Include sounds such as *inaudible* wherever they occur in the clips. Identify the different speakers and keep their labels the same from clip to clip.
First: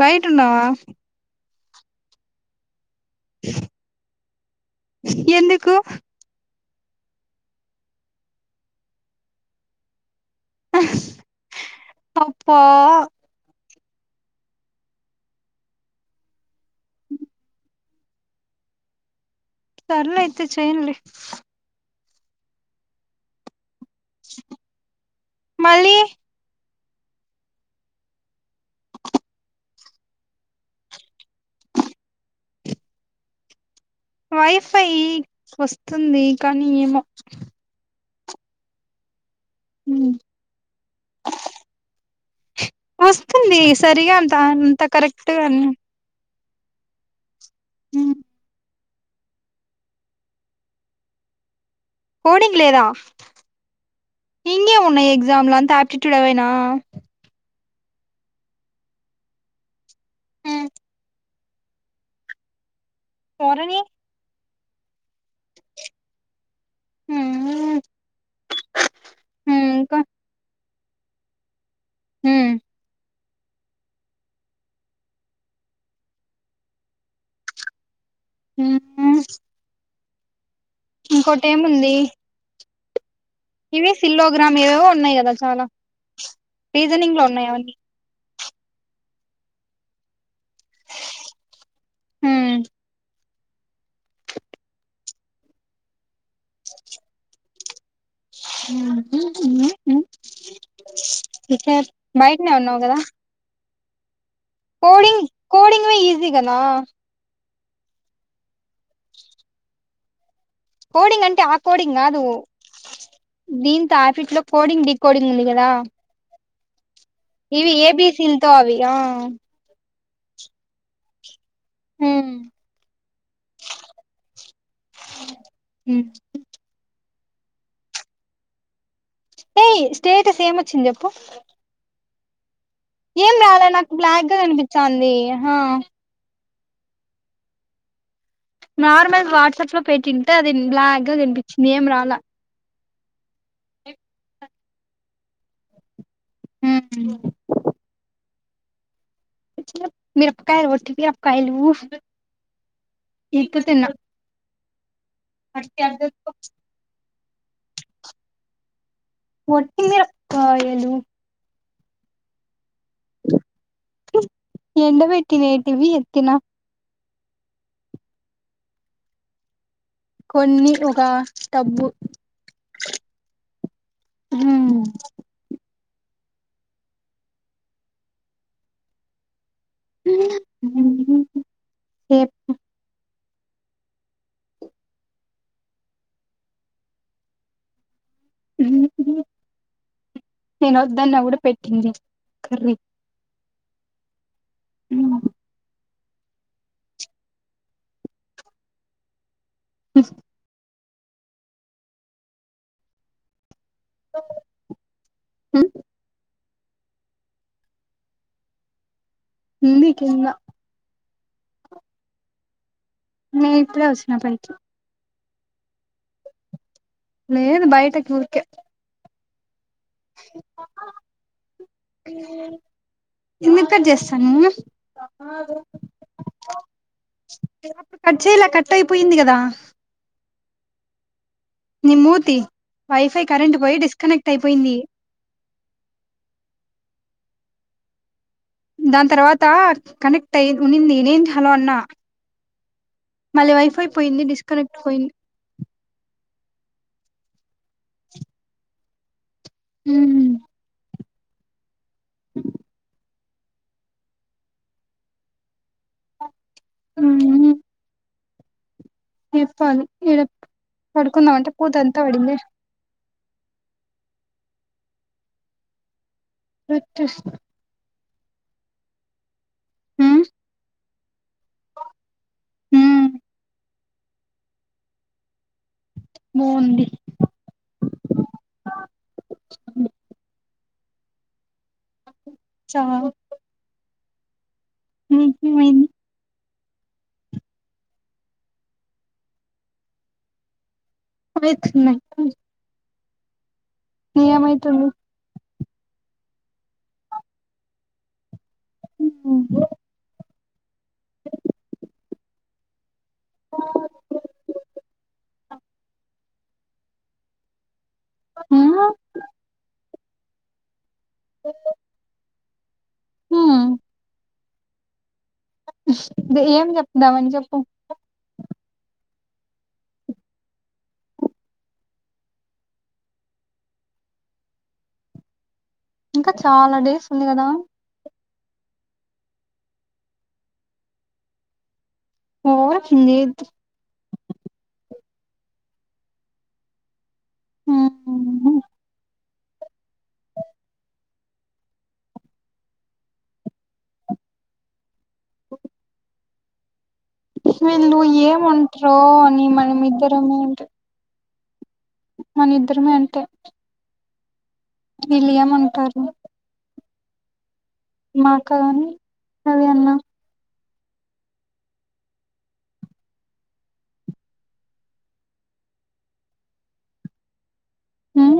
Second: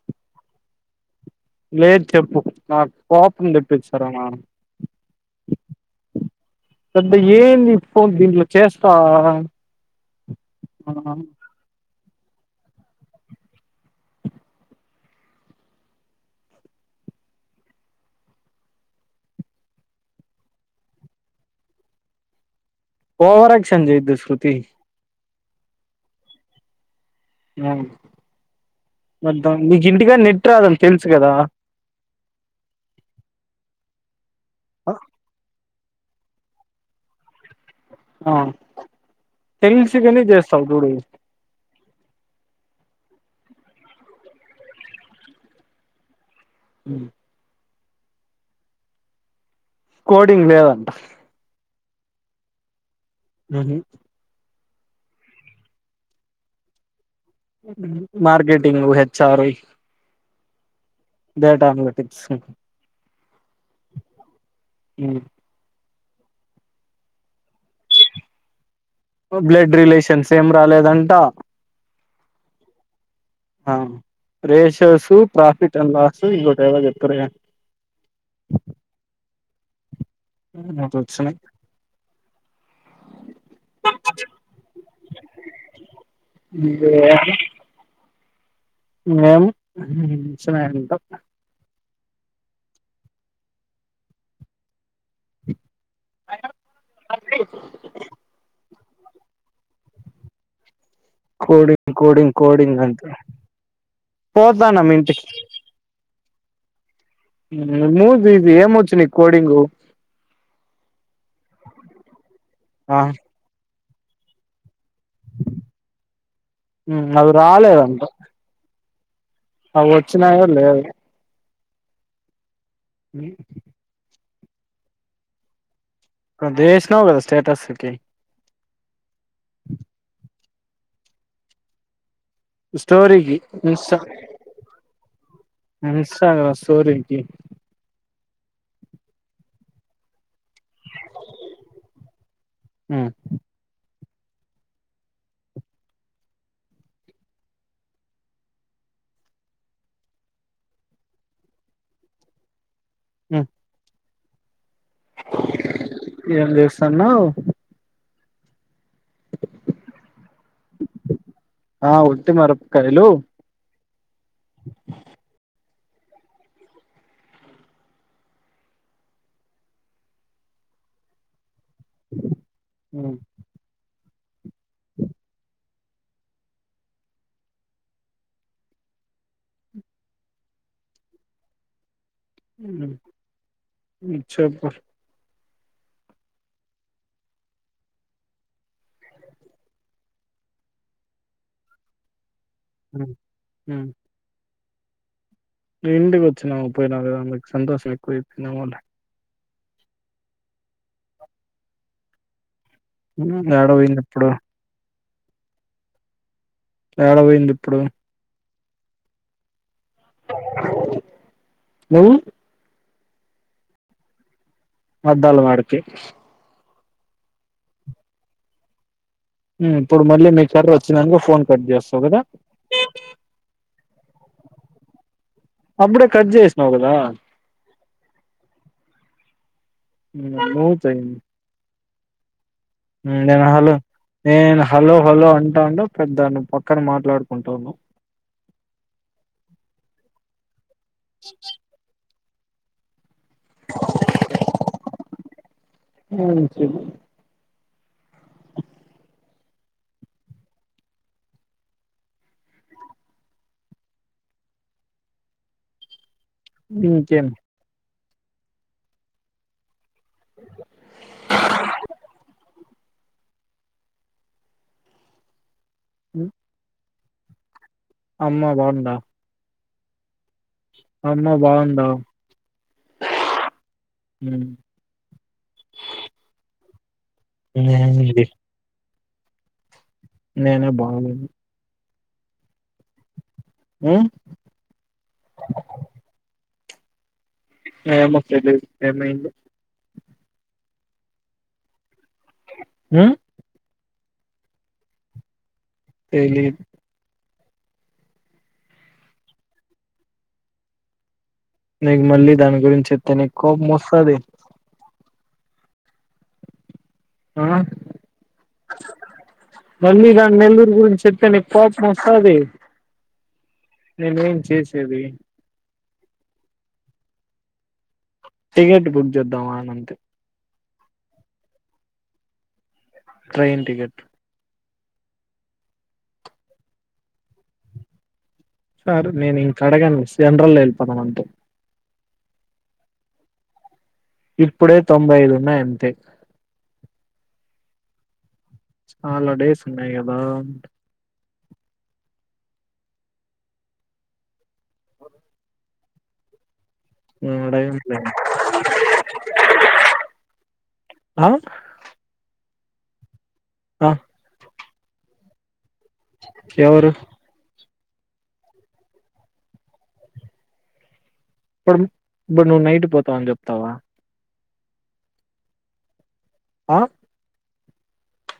Speaker 1: బయటి ఉన్నావా
Speaker 2: లేదు చెప్పు నాకు కోపు తట్ వచ్చారమా
Speaker 1: ఎందుకు
Speaker 2: పెద్ద ఏంది ఇ ఫన్ దీంట్లో చేస్తా ఆ
Speaker 1: అప్పా హ సర్ల అయితే చెయడి
Speaker 2: పోఓహరా క్ష చేయిద్ద శృతి
Speaker 1: మళ్ళ
Speaker 2: మద్ద మీకు ఇంటికాని నెట్ రాదని తెలుసు కదా
Speaker 1: వైఫై వస్తు వస్తుంది కానీ ఏమో
Speaker 2: ఆ తెలిసి
Speaker 1: ఉమ్.
Speaker 2: గాని చేస్తావు చూడు
Speaker 1: వస్తుంది సరిగా అంత అంత కరెక్టుగా
Speaker 2: అ
Speaker 1: హ
Speaker 2: కోడింగ్ లేదంట
Speaker 1: కోడింగ్ లేదా
Speaker 2: అ *unintelligible*
Speaker 1: ఇంగే ఉన్నాయి్ ఎగ్జామ్ లో అంత ఆప్టిట్యూడ్ అవైనా
Speaker 2: మార్కెటింగ్ హెచ్చారు
Speaker 1: ఆ
Speaker 2: డేటా *unintelligible*
Speaker 1: పోరని
Speaker 2: అ
Speaker 1: హ
Speaker 2: బ్లడ్ రిలేషన్స్ ఏ రాలేదంట
Speaker 1: హ
Speaker 2: ఆ రేషర్సు ప్రాఫిట్ అండ్ లాస్ ఇంకోటి ఎదో చెపుతారుగా
Speaker 1: హ
Speaker 2: వచ్చినాయి
Speaker 1: ఇంకోటి ఏముంది ఇవి సిల్లోగ్రామ్ ఇవేవో ఉన్నాయి కదా చాలా రీజనింగ్ లో ఉన్నాయి అవన్నీ
Speaker 2: మేము *unintelligible*
Speaker 1: హ
Speaker 2: *unintelligible*
Speaker 1: ఉమ్, ఉమ్, ఉమ్. ఇక
Speaker 2: కోడింగ్ కోడింగ్
Speaker 1: బయటనే ఉన్నావు
Speaker 2: కోడింగ్
Speaker 1: కదా
Speaker 2: అంత
Speaker 1: కోడింగ్ కోడింగ్ ఈజ దిగనా
Speaker 2: మూది ఇది ఏమ వచ్చు నీకు కోడింగు
Speaker 1: కోడింగ్ అంటే ఆ కోడింగ్ కాదు
Speaker 2: ఆ
Speaker 1: దీ టాపిక్ కోడింగ్గ డి కోడింగ్ంది కదా
Speaker 2: అవి
Speaker 1: ఇవి
Speaker 2: రాలేదంట
Speaker 1: ఏబిసి తో అవి ఆ అ
Speaker 2: ఆ వచ్చినయో లేదొ
Speaker 1: హ
Speaker 2: అ
Speaker 1: అ
Speaker 2: పెద్ద ఏసినావు కదా స్టేటస్ కి
Speaker 1: ఏ స్టేటస్ ఏం వచ్చింది చెప్పు ఏం
Speaker 2: స్టోరీకి
Speaker 1: రాలే నాకు
Speaker 2: ఇన్స్టా
Speaker 1: బ్లాక్ గా కనిపించంది ఆ
Speaker 2: స్టోరీ కి
Speaker 1: నార్మల్ వాట్సాప్ లో పెట్టింటే అది బ్లాక్ గా కనిపించింది ఏం రాలా
Speaker 2: హు
Speaker 1: మ్మ్ మిరపకాయలు *unintelligible* మిరపకాయలు *unintelligible* తిన్న
Speaker 2: ఏం చేస్తావ్
Speaker 1: ఓటి మిరపకాయలు
Speaker 2: ఆ ఉటి మీరప్
Speaker 1: ఎండ పెట్టినే ఇవి ఎత్తనా కొన్ని ఉగా టబు హు *unintelligible*
Speaker 2: ఇచ్చా *unintelligible*
Speaker 1: నేను వద్దన్న కూడా పెట్టింది కర్రీ
Speaker 2: అ హు
Speaker 1: ఉ
Speaker 2: ఇంటికి వచ్చిన పోయినావ్ కదా అందుకు సంతోషం ఎక్కువ అయిపోయిందేమో లే ఉ ఏడ పోయింది ఇప్పుడు
Speaker 1: హు
Speaker 2: ఎడ పోయింది ఇప్పుడు
Speaker 1: ఉంది కింద
Speaker 2: నువ్వు
Speaker 1: నే ఇప్పుడే వచ్చిన పైకి
Speaker 2: అద్దాల వాడికి
Speaker 1: లేదు బయటకి ఉరికే
Speaker 2: ఇప్పుడు మళ్ళీ మీ *unintelligible* వచ్చిననుక ఫోన్ కట్ చేస్తావు కదా
Speaker 1: ఎందుకు కట్ చేస్తా *unintelligible*
Speaker 2: అప్పుడే కట్ చేసినావు కదా
Speaker 1: కచేలా కట్టయిపోయింది కదా
Speaker 2: ఊత
Speaker 1: నిమ్మూతి
Speaker 2: నేను హలో నేను హలో హలో అంటాండా పెద్దా నువ్ పక్కన మాట్లాడు కుంటాన్నావ్
Speaker 1: దాన్ తర్వాత కనెక్ట్ అయ్ ఉన్నింది నేన్ హలో అన్న మళ్ళీ వైఫై పోయింది డిస్కనెక్ట్ పోయింది
Speaker 2: ఉమ్ చెప్
Speaker 1: ఉమ్
Speaker 2: ఇంకేం
Speaker 1: ఏప్పాలి ఇడ పడుకుందామంటే పూత అంతా పడింది
Speaker 2: హ
Speaker 1: సక్క
Speaker 2: అమ్మా బాగున్దా
Speaker 1: ఉమ్
Speaker 2: అమ్మ బాగుందా
Speaker 1: ఉమ్
Speaker 2: హ
Speaker 1: బావుంది
Speaker 2: ఇంగే మండి
Speaker 1: అ
Speaker 2: నేనే బాగలేను
Speaker 1: చాల్
Speaker 2: ఉమ్
Speaker 1: ఉమ్ *inaudible*
Speaker 2: ఏమో తెలీదు ఏమైంది
Speaker 1: పోయ్ చిన్న
Speaker 2: అ
Speaker 1: ఏమయ్ తుంది
Speaker 2: తెలీదు
Speaker 1: ఉ ఉమ్ స
Speaker 2: నీకు మళ్ళీ దాని గురించేత్ తనక్ కోపమొస్సాది
Speaker 1: అ
Speaker 2: ఆ
Speaker 1: ఉమ్మ్
Speaker 2: మళ్ళీ గా నెల్లూరు గురించి ప్తే నీక్ కోపమొస్సాది
Speaker 1: ఉమ్
Speaker 2: నేనేం చేసేది.
Speaker 1: ఏం చెప్దామని చెప్పు.
Speaker 2: టిగెట్ బుక్ చేద్దామా అని అంతే. Train ticket.
Speaker 1: ఇంకా చాలా డేస్ ఉంది గదా.
Speaker 2: సార్ నేను ఇంకా అడగను, సెంట్రల్ లో వెళిపోతాం అంతే.
Speaker 1: హా నీధ్
Speaker 2: ఇప్పుడే తొంభై ఐదు ఉన్నాయి అంతే.
Speaker 1: హ్మ్మ్
Speaker 2: చాలా డేస్ ఉన్నాయి గదా. నేను
Speaker 1: వీళ్ళు
Speaker 2: అడగనులే
Speaker 1: ఏమంటారో అని మనమిద్దరము అంటే
Speaker 2: ఆ
Speaker 1: మన ఇద్దరమే అంటే.
Speaker 2: హా్
Speaker 1: విలియమ్ అంటారు.
Speaker 2: ఎవరు
Speaker 1: మా అక్క గాని, అదే అన్నా.
Speaker 2: పని ఇప్పుడు నువ్వు నైట్ పోతావని చెప్తావా ఆ
Speaker 1: ఉమ్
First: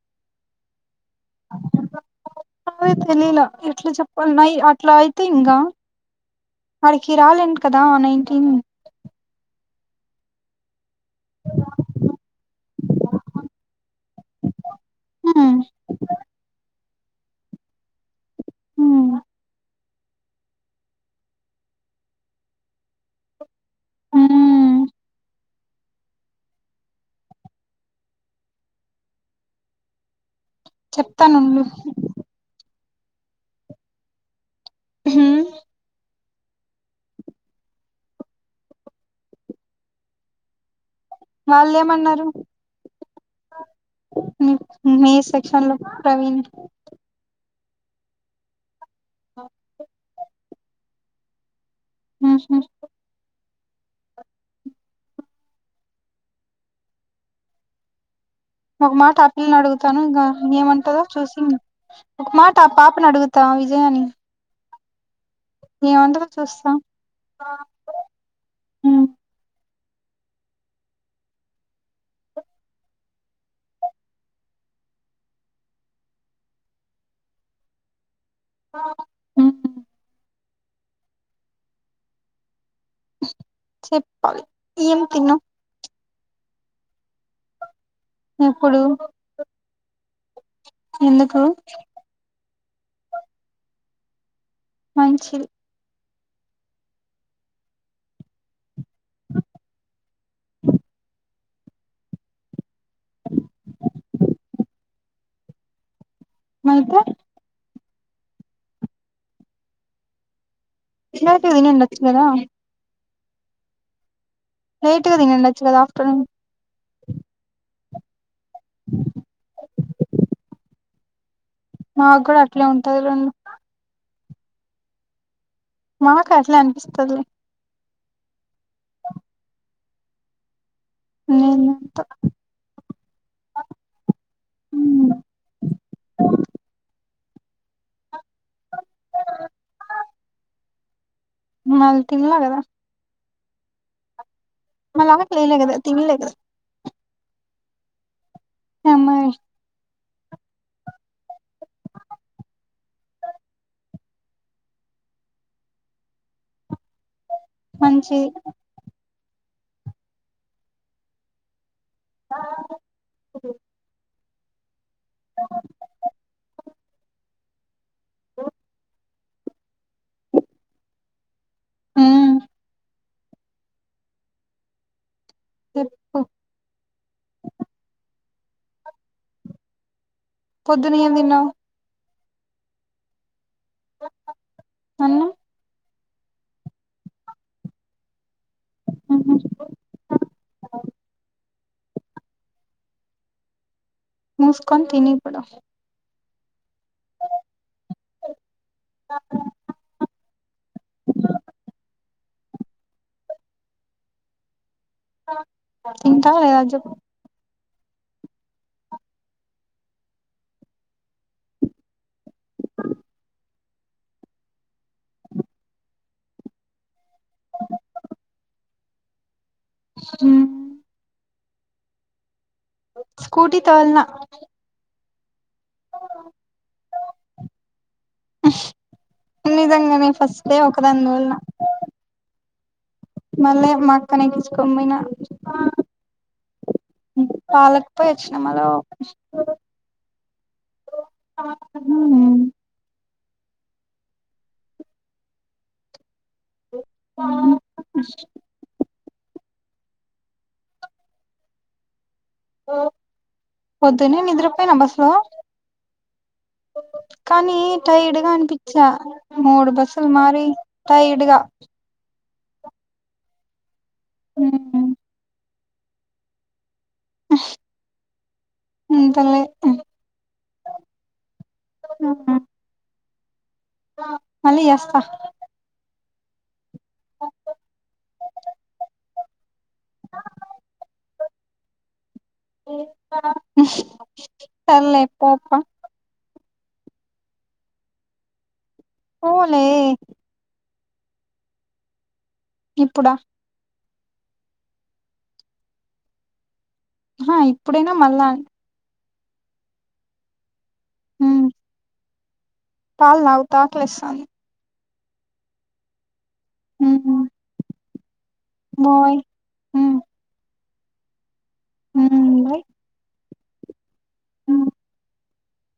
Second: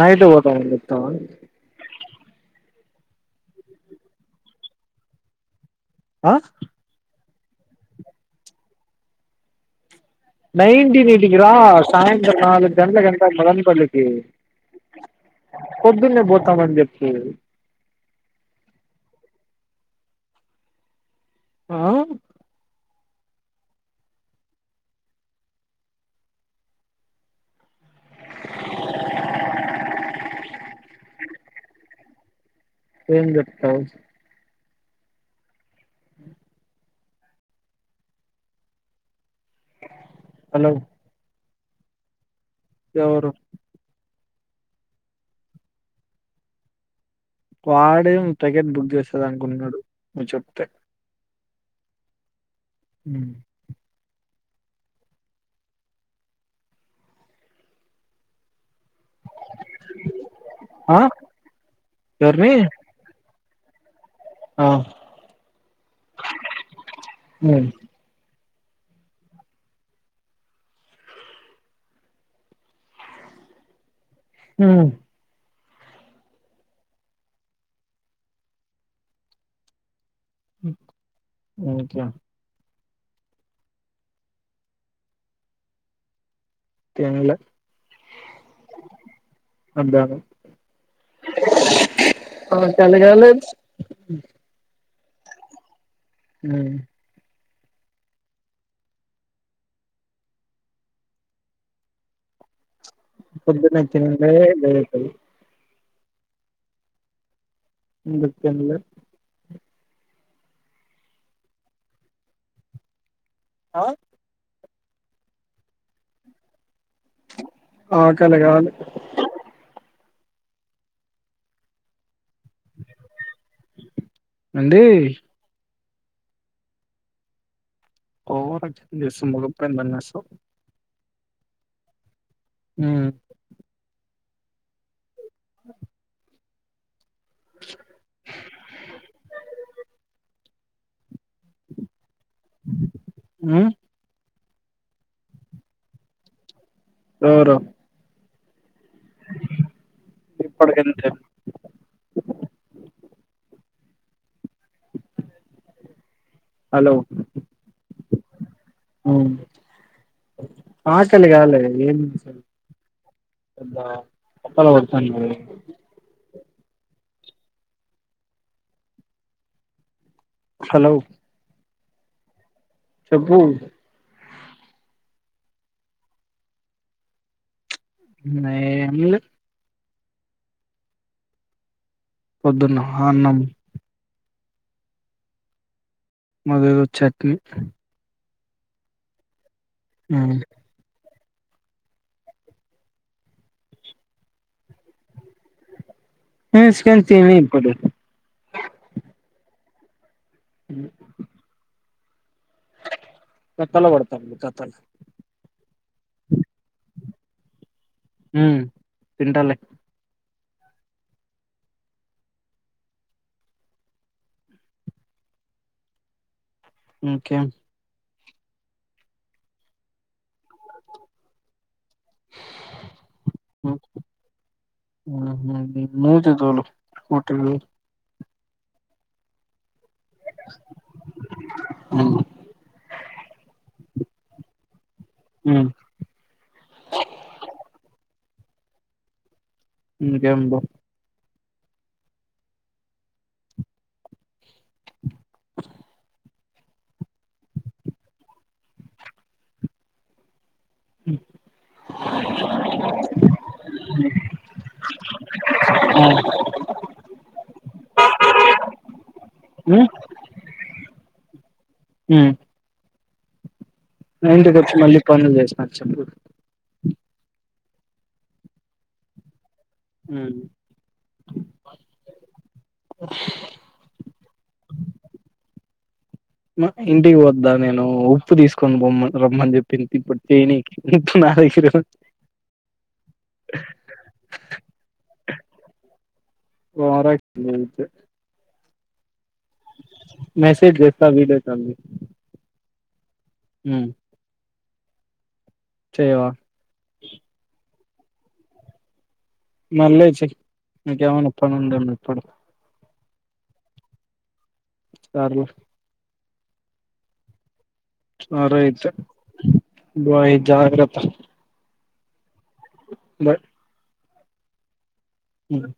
Speaker 2: నైట్ పోతానని చోప్ తవా
Speaker 1: తెలియలా ఎట్లా చెప్పాలనైయి అట్లా అయితే ఇంగా.
Speaker 2: ఆ
Speaker 1: ఆడకి రాలేని కదా నైటీన్
Speaker 2: నైన్టీన్ ఈటికి రా సాయంత్రం నాలుగు గంట్లా గంట మదనపల్లికి
Speaker 1: హ్మ్
Speaker 2: పొద్దున్నే పోతామని చెప్పి కేవ్
Speaker 1: హ్మ్
Speaker 2: ఆ
Speaker 1: హుమ్మ్ చెప్తానండి
Speaker 2: ఏం చెప్తావు
Speaker 1: హ్మ్మ్
Speaker 2: హలో
Speaker 1: వాళ్ళేమన్నారు
Speaker 2: ఎవరు
Speaker 1: మీ మీ సెక్షన్ లో ప్రవీణ్.
Speaker 2: వాడేం టికెట్ బుక్ చే చదా అనుకుంటున్నాడు. మీ చుట్టే
Speaker 1: ఉష్ ష్
Speaker 2: హుమ్మ్
Speaker 1: ఒక మాట ఆ పిల్లను అడుగుతాను ఇంగా
Speaker 2: ఆ
Speaker 1: ఏమంటందో చూసి ఒక
Speaker 2: ఎవరిని
Speaker 1: మాట ఆ పాపను అడుగు త విజయనీ
Speaker 2: ఆ
Speaker 1: మేం అందరూ చూస్తాం
Speaker 2: ఉమ్
Speaker 1: ఉహ్
Speaker 2: హుమ్మ్
Speaker 1: ఆ హా
Speaker 2: హ్మ్ ఇంకే
Speaker 1: చెప్పాలి ఎం తిన్నావ్
Speaker 2: తినలే
Speaker 1: ఇప్పుడు
Speaker 2: మధ్యాహ్నం
Speaker 1: ఎందుకు
Speaker 2: మనం తాలాగలన్స్
Speaker 1: మంచిది
Speaker 2: హుమ్మ్ పపదున్నే తినిందే డే
Speaker 1: అయితే
Speaker 2: అందుకు తిన్లే
Speaker 1: ఇలాంటి వైన తిన్నచు కదా
Speaker 2: ఆ
Speaker 1: నైట్ కి తినిండొచ్చు కదా ఆఫ్టర్నూన్
Speaker 2: అక్ కలి గాలే
Speaker 1: నాకు కూడా అట్లే ఉంటది రెండు
Speaker 2: అండి
Speaker 1: మాక్ అట్లే అనిపిస్తాదిలే
Speaker 2: ఓవరక్ట్ చేస్తున్నారు మొఖం పైన తన్స్ సో
Speaker 1: మ్
Speaker 2: హ్
Speaker 1: మాల్ తినాలా కదా
Speaker 2: హ్
Speaker 1: మా లాగా చేయలే కదా తిన్లేదు.
Speaker 2: ఎవరు
Speaker 1: సమయి
Speaker 2: ఇప్పుడ్ ఎం ఎన్ హలో
Speaker 1: మంచీది
Speaker 2: ఉమ్ ఆకలి కాలే ఏం అప్పలా అన్నారూ
Speaker 1: ఓ
Speaker 2: హలో!
Speaker 1: ఉమ్
Speaker 2: చెప్పూ
Speaker 1: చెప్పు
Speaker 2: నే ఏమిలె
Speaker 1: పొద్దున్న ఏం తిన్నావ్
Speaker 2: పొద్దున్న ఆ అన్నం.
Speaker 1: అన్నం.
Speaker 2: మదేదో చట్నీ. హ్
Speaker 1: ముూసుకొని తినిప్పుడు.
Speaker 2: ముస్కొని తినిప్పుడు. హ్ కథల పాడతాంది కథల్
Speaker 1: ఇంకా *inaudible*
Speaker 2: హ్ తింటలే. హ్ కే.
Speaker 1: హ్ స్కూటీ తోల్నా.
Speaker 2: ఆహ నీ *inaudible* తోలు లు
Speaker 1: నిదంగ్ నె ఫస్టే ఒక దాన్ని తోల్నా
Speaker 2: ఉమ్
Speaker 1: మళ్ళీ మా అక్కనే ఎంచుకొమ్మిన పాలకుపోయి వచ్చినామాలో
Speaker 2: ఇకబా
Speaker 1: హ ఆ
Speaker 2: అ
Speaker 1: వొద్దు నే నిద్రపోయినా బస్సు లో కానీ టైర్డ్గా అనిపించా మూడు
Speaker 2: ఉమ్
Speaker 1: బస్సులు మారి టైర్డ్గా
Speaker 2: అ ఎంతచ్చ మళ్లి పను చేస్త నాచంపూర్
Speaker 1: అంతలే
Speaker 2: అ అ
Speaker 1: మళ్ళీ చేస్తా
Speaker 2: ఇంటికి వద్దా నేను ఉప్పు తీసుకొని బొమ్మ రమ్మని చెప్పింది ఇప్పుడు చేయనీ నా దెగ్గరే ఉం
Speaker 1: సర్లే పోప్ప
Speaker 2: ఓవరక్షన్ చేయదు
Speaker 1: పోలే
Speaker 2: త వీలైతంది
Speaker 1: ఇప్పుడా
Speaker 2: హ్మ్ చెయవా
Speaker 1: హాయ్ ఇప్పుడేనా మళ్ళ అయినా
Speaker 2: మళ్ళిచోకే మీకేమన్న
Speaker 1: ఉమ్
Speaker 2: పని ఉంది ఏమో పడు
Speaker 1: పాలు తాగుతా ఆకలి ఎస్తంది
Speaker 2: సార్లు
Speaker 1: ఉమ్
Speaker 2: సరే అయితే
Speaker 1: బాయ్
Speaker 2: బాయ్ జాగ్ర
Speaker 1: హ్మ్ బాయ్
Speaker 2: బాయ్
Speaker 1: ఉమ్.
Speaker 2: హ్మ్